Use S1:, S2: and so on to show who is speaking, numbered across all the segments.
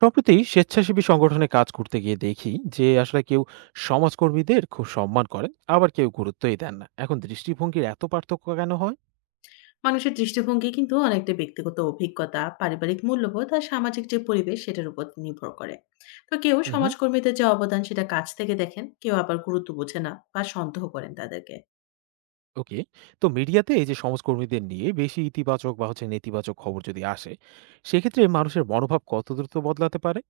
S1: সম্প্রতি স্বেচ্ছাসেবী সংগঠনে কাজ করতে গিয়ে দেখি যে আসলে কেউ সমাজকর্মীদের খুব সম্মান করেন আবার কেউ গুরুত্বই দেন না। এখন দৃষ্টিভঙ্গির এত পার্থক্য কেন হয়?
S2: মানুষের দৃষ্টিভঙ্গি কিন্তু অনেকটা ব্যক্তিগত অভিজ্ঞতা, পারিবারিক মূল্যবোধ আর সামাজিক যে পরিবেশ, সেটার উপর নির্ভর করে। তো কেউ
S1: হুম।
S2: সমাজকর্মীদের যে অবদান সেটা কাছ থেকে দেখেন, কেউ আবার গুরুত্ব বোঝে না বা সন্দেহ করেন তাদেরকে।
S1: ওকে। তো মিডিয়াতে এই যে সমাজকর্মীদের নিয়ে বেশি ইতিবাচক বা হচ্ছে নেতিবাচক খবর যদি আসে সেক্ষেত্রে মানুষের মনোভাব কত দ্রুত বদলাতে পারে?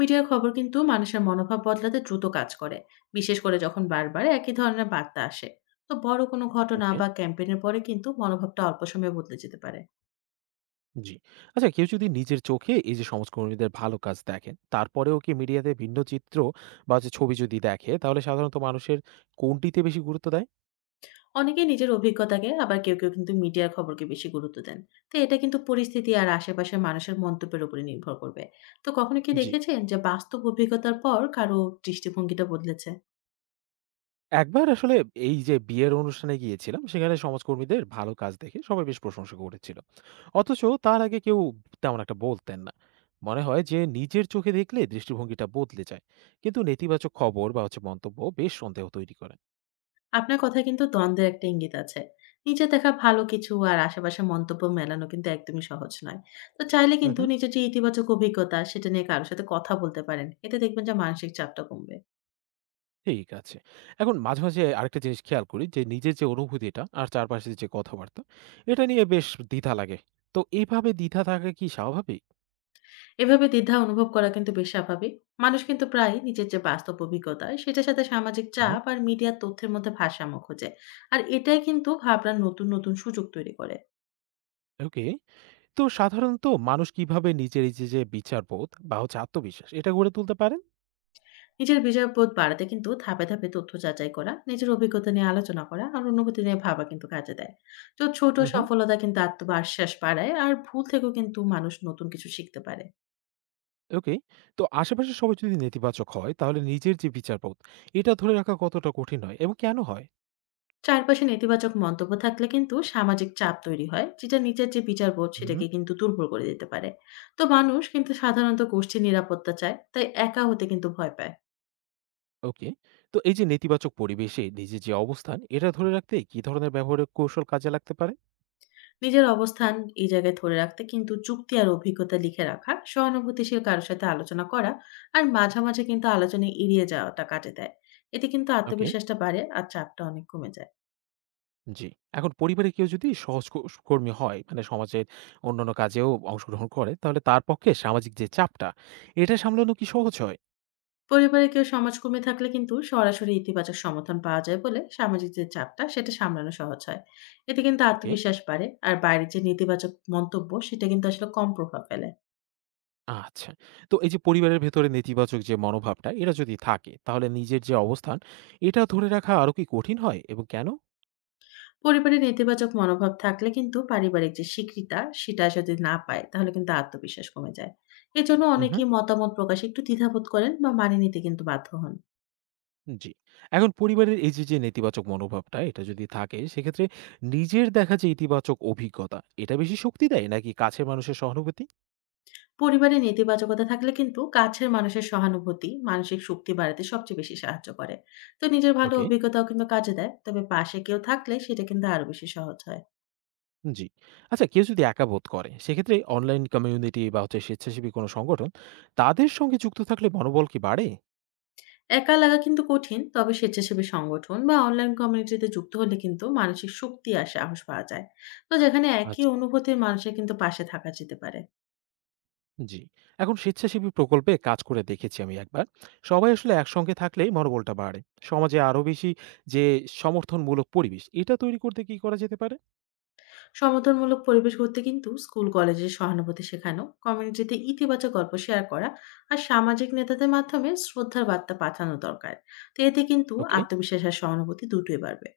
S2: মিডিয়ার খবর কিন্তু মানুষের মনোভাব বদলাতে দ্রুত কাজ করে, বিশেষ করে যখন বারবার একই ধরনের বার্তা আসে। তো বড় কোনো ঘটনা
S1: ওকে।
S2: বা ক্যাম্পেইনের পরে কিন্তু মনোভাবটা অল্প সময়ে বদলে যেতে পারে।
S1: জি। আচ্ছা, কেউ যদি নিজের চোখে এই যে সমাজকর্মীদের ভালো কাজ দেখেন তারপরেও কি মিডিয়াতে ভিন্ন চিত্র বা যে ছবি যদি দেখে তাহলে সাধারণত মানুষের কোনটিতে বেশি গুরুত্ব দেয়?
S2: অনেকে নিজের অভিজ্ঞতাকে, আবার কেউ কিন্তু মিডিয়ার খবরকে বেশি গুরুত্ব দেন। তো এটা কিন্তু পরিস্থিতি আর আশেপাশের মানুষের মন্তব্যের উপরে নির্ভর করবে। তো কখনো কি
S1: জি।
S2: দেখেছেন যে বাস্তব অভিজ্ঞতার পর কারো দৃষ্টিভঙ্গিটা বদলেছে?
S1: একবার আসলে এই যে বিয়ের অনুষ্ঠানে গিয়েছিলাম সেখানে সমাজকর্মীদের ভালো কাজ দেখে সবাই বেশ প্রশংসা করেছিল। অথচ তার আগে কেউ তেমন একটা বলতেন না। মনে হয় যে নিজের চোখে দেখলে দৃষ্টিভঙ্গিটা বদলে যায়, কিন্তু নেতিবাচক খবর বা হচ্ছে মন্তব্য বেশ সন্দেহ তৈরি করে।
S2: আপনার কথায় কিন্তু দ্বন্দ্বের একটা ইঙ্গিত আছে। নিজের দেখা ভালো কিছু আর আশেপাশের মন্তব্য মেলানো কিন্তু একদমই সহজ নয়। তো চাইলে কিন্তু
S1: হুম।
S2: নিজের যে ইতিবাচক অভিজ্ঞতা সেটা নিয়ে কারো সাথে কথা বলতে পারেন। এতে দেখবেন যে মানসিক চাপটা কমবে।
S1: ঠিক আছে। এখন মাঝে মাঝে আরেকটা জিনিস খেয়াল করি যে নিজের যে অনুভূতিটা আর চারপাশের যে কথাবার্তা এটা নিয়ে বেশ দ্বিধা লাগে। তো এইভাবে দ্বিধা থাকা কি স্বাভাবিক?
S2: এভাবে দ্বিধা অনুভব করা কিন্তু বেশ স্বাভাবিক। মানুষ কিন্তু প্রায়ই নিজের যে বাস্তব অভিজ্ঞতা, সেটার সাথে সামাজিক
S1: হুম।
S2: চাপ আর মিডিয়ার তথ্যের মধ্যে ভারসাম্য খোঁজে। আর এটাই কিন্তু ভাবনার নতুন, নতুন সুযোগ তৈরি করে।
S1: ওকে। তো সাধারণত মানুষ কিভাবে নিজের এই যে বিচারবোধ বা হচ্ছে আত্মবিশ্বাস এটা গড়ে তুলতে পারেন?
S2: নিজের বিজয়বোধ বাড়াতে কিন্তু ধাপে, ধাপে তথ্য যাচাই করা, নিজের অভিজ্ঞতা নিয়ে আলোচনা করা আর অনুভূতি নিয়ে ভাবা কিন্তু কাজে দেয়। তো ছোট
S1: উহু।
S2: সফলতা কিন্তু আত্মবিশ্বাস বাড়ায় আর ভুল থেকেও কিন্তু মানুষ নতুন কিছু শিখতে পারে।
S1: ওকে। তো আশেপাশের সবাই যদি নেতিবাচক হয় তাহলে নিজের যে বিচারবোধ এটা ধরে রাখা কতটা কঠিন হয় এবং কেন হয়?
S2: চারপাশে নেতিবাচক মন্তব্য থাকলে কিন্তু সামাজিক চাপ তৈরি হয়, যেটা নিজের যে বিচারবোধ
S1: উহু।
S2: সেটাকে কিন্তু দুর্বল করে দিতে পারে। তো মানুষ কিন্তু সাধারণত গোষ্ঠীর নিরাপত্তা চায়, তাই একা হতে কিন্তু ভয় পায়।
S1: ওকে। তো এই যে নেতিবাচক পরিবেশে নিজের যে অবস্থান এটা ধরে রাখতে কি ধরনের ব্যবহারিক কৌশল কাজে লাগতে পারে?
S2: নিজের অবস্থান এই জায়গায় ধরে রাখতে কিন্তু যুক্তি আর অভিজ্ঞতা লিখে রাখা, সহানুভূতিশীল কারোর সাথে আলোচনা করা আর মাঝামাঝি কিন্তু আলোচনা এড়িয়ে যাওয়াটা কাজে দেয়। এতে কিন্তু
S1: ওকে,
S2: আত্মবিশ্বাসটা বাড়ে আর চাপটা অনেক কমে যায়।
S1: জি। এখন পরিবারে কেউ যদি সহজকোষ কর্মী হয়, মানে সমাজের অন্যান্য কাজেও অংশগ্রহণ করে, তাহলে তার পক্ষে সামাজিক যে চাপটা এটা সামলানো কি সহজ হয়?
S2: পরিবারে কেউ সমাজকর্মী থাকলে কিন্তু সরাসরি ইতিবাচক সমর্থন পাওয়া যায় বলে সামাজিক যে চাপটা সেটা সামলানো সহজ হয়। এতে কিন্তু
S1: ওকে।
S2: আত্মবিশ্বাস বাড়ে আর বাইরের যে নেতিবাচক মন্তব্য সেটা কিন্তু আসলে কম প্রভাব ফেলে।
S1: আচ্ছা। তো এই যে পরিবারের ভেতরে নেতিবাচক যে মনোভাবটা, এটা যদি থাকে, তাহলে নিজের যে অবস্থান, এটা ধরে রাখা আরো কি কঠিন হয় এবং কেন?
S2: পরিবারে নেতিবাচক মনোভাব থাকলে কিন্তু পারিবারিক যে স্বীকৃতা সেটা যদি না পায় তাহলে কিন্তু আত্মবিশ্বাস কমে যায়। এজন্য
S1: উহু,
S2: অনেকেই মতামত প্রকাশে একটু দ্বিধাবোধ করেন বা মানিয়ে নিতে কিন্তু বাধ্য হন।
S1: জি। এখন পরিবারের এই যে নেতিবাচক মনোভাবটা, এটা যদি থাকে, সেক্ষেত্রে নিজের দেখা যে ইতিবাচক অভিজ্ঞতা, এটা বেশি শক্তি দেয় নাকি কাছের মানুষের সহানুভূতি?
S2: পরিবারে নেতিবাচকতা থাকলে কিন্তু কাছের মানুষের সহানুভূতি মানসিক শক্তি বাড়াতে সবচেয়ে বেশি সাহায্য করে। তো নিজের ভালো
S1: ওকে,
S2: অভিজ্ঞতাও কিন্তু কাজে দেয়, তবে পাশে কেউ থাকলে সেটা কিন্তু আরো বেশি সহজ হয়।
S1: জি। আচ্ছা, কেউ যদি একা বোধ করে, সেক্ষেত্রে অনলাইন কমিউনিটি বা হচ্ছে স্বেচ্ছাসেবী কোনো সংগঠন, তাদের সঙ্গে যুক্ত থাকলে মনোবল কি বাড়ে?
S2: একা লাগা কিন্তু কঠিন, তবে স্বেচ্ছাসেবী সংগঠন বা অনলাইন কমিউনিটিতে যুক্ত হলে কিন্তু মানসিক শক্তি আর সাহস পাওয়া যায়। তো যেখানে একই
S1: আচ্ছা।
S2: অনুভূতির মানুষের কিন্তু পাশে থাকা যেতে পারে।
S1: জি। এখন স্বেচ্ছাসেবী প্রকল্পে কাজ করে দেখেছি আমি একবার। সবাই আসলে একসঙ্গে থাকলেই মনোবলটা বাড়ে। সমাজে আরো বেশি যে সমর্থনমূলক পরিবেশ, এটা তৈরি করতে কি করা যেতে পারে?
S2: সমর্থনমূলক পরিবেশ গড়তে কিন্তু স্কুল কলেজে সহানুভূতি শেখানো, কমিউনিটিতে ইতিবাচক গল্প শেয়ার করা আর সামাজিক নেতাদের মাধ্যমে শ্রদ্ধার বার্তা পাঠানো দরকার। তো এতে কিন্তু
S1: ওকে,
S2: আত্মবিশ্বাস আর সহানুভূতি দুটোই বাড়বে।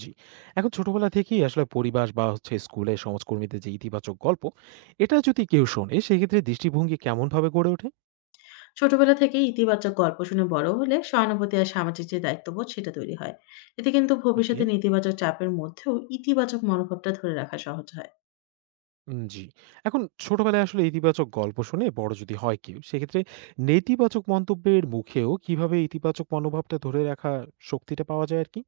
S1: জি। এখন ছোটবেলা থেকেই আসলে পরিবার বা হচ্ছে স্কুলে সমাজকর্মীদের যে ইতিবাচক গল্প, এটা যদি কেউ শোনে সেক্ষেত্রে দৃষ্টিভঙ্গি কেমনভাবে গড়ে ওঠে?
S2: ছোটবেলা থেকে ইতিবাচক গল্প শুনে বড় হলে সহানুভূতি আর সামাজিক যে দায়িত্ববোধ সেটা তৈরি হয়। এতে কিন্তু
S1: ওকে,
S2: ভবিষ্যতে নেতিবাচক চাপের মধ্যেও ইতিবাচক মনোভাবটা ধরে রাখা সহজ হয়।
S1: উম জি। এখন ছোটবেলায় আসলে ইতিবাচক গল্প শুনে বড় যদি হয় কেউ, সেক্ষেত্রে নেতিবাচক মন্তব্যের মুখেও কিভাবে ইতিবাচক মনোভাবটা ধরে রাখার শক্তিটা পাওয়া যায় আরকি?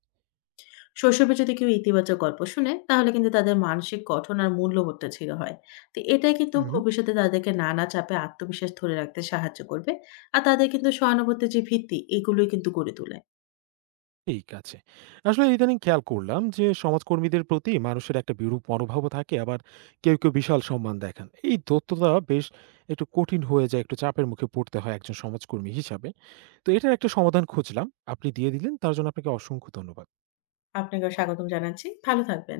S2: শৈশবে যদি কেউ ইতিবাচক গল্প শোনে তাহলে কিন্তু তাদের মানসিক গঠন আর মূল্যবোধটা ছিল হয়। তো এটাই কিন্তু
S1: হুম।
S2: ভবিষ্যতে তাদেরকে নানা চাপে আত্মবিশ্বাস ধরে রাখতে সাহায্য করবে। আর তাদের কিন্তু সহানুভূতির যে ভিত্তি এগুলোই কিন্তু গড়ে তোলে।
S1: ঠিক আছে। আসলে ইদানিং খেয়াল করলাম যে সমাজকর্মীদের প্রতি মানুষের একটা বিরূপ মনোভাবও থাকে, আবার কেউ, কেউ বিশাল সম্মান দেখান। এই দ্বৈততা বেশ একটু কঠিন হয়ে যায়, একটু চাপের মুখে পড়তে হয় একজন সমাজকর্মী হিসাবে। তো এটার একটা সমাধান খুঁজলাম। আপনি দিয়ে দিলেন। তার জন্য আপনাকে অসংখ্য ধন্যবাদ।
S2: আপনাকে স্বাগতম জানাচ্ছি। ভালো থাকবেন।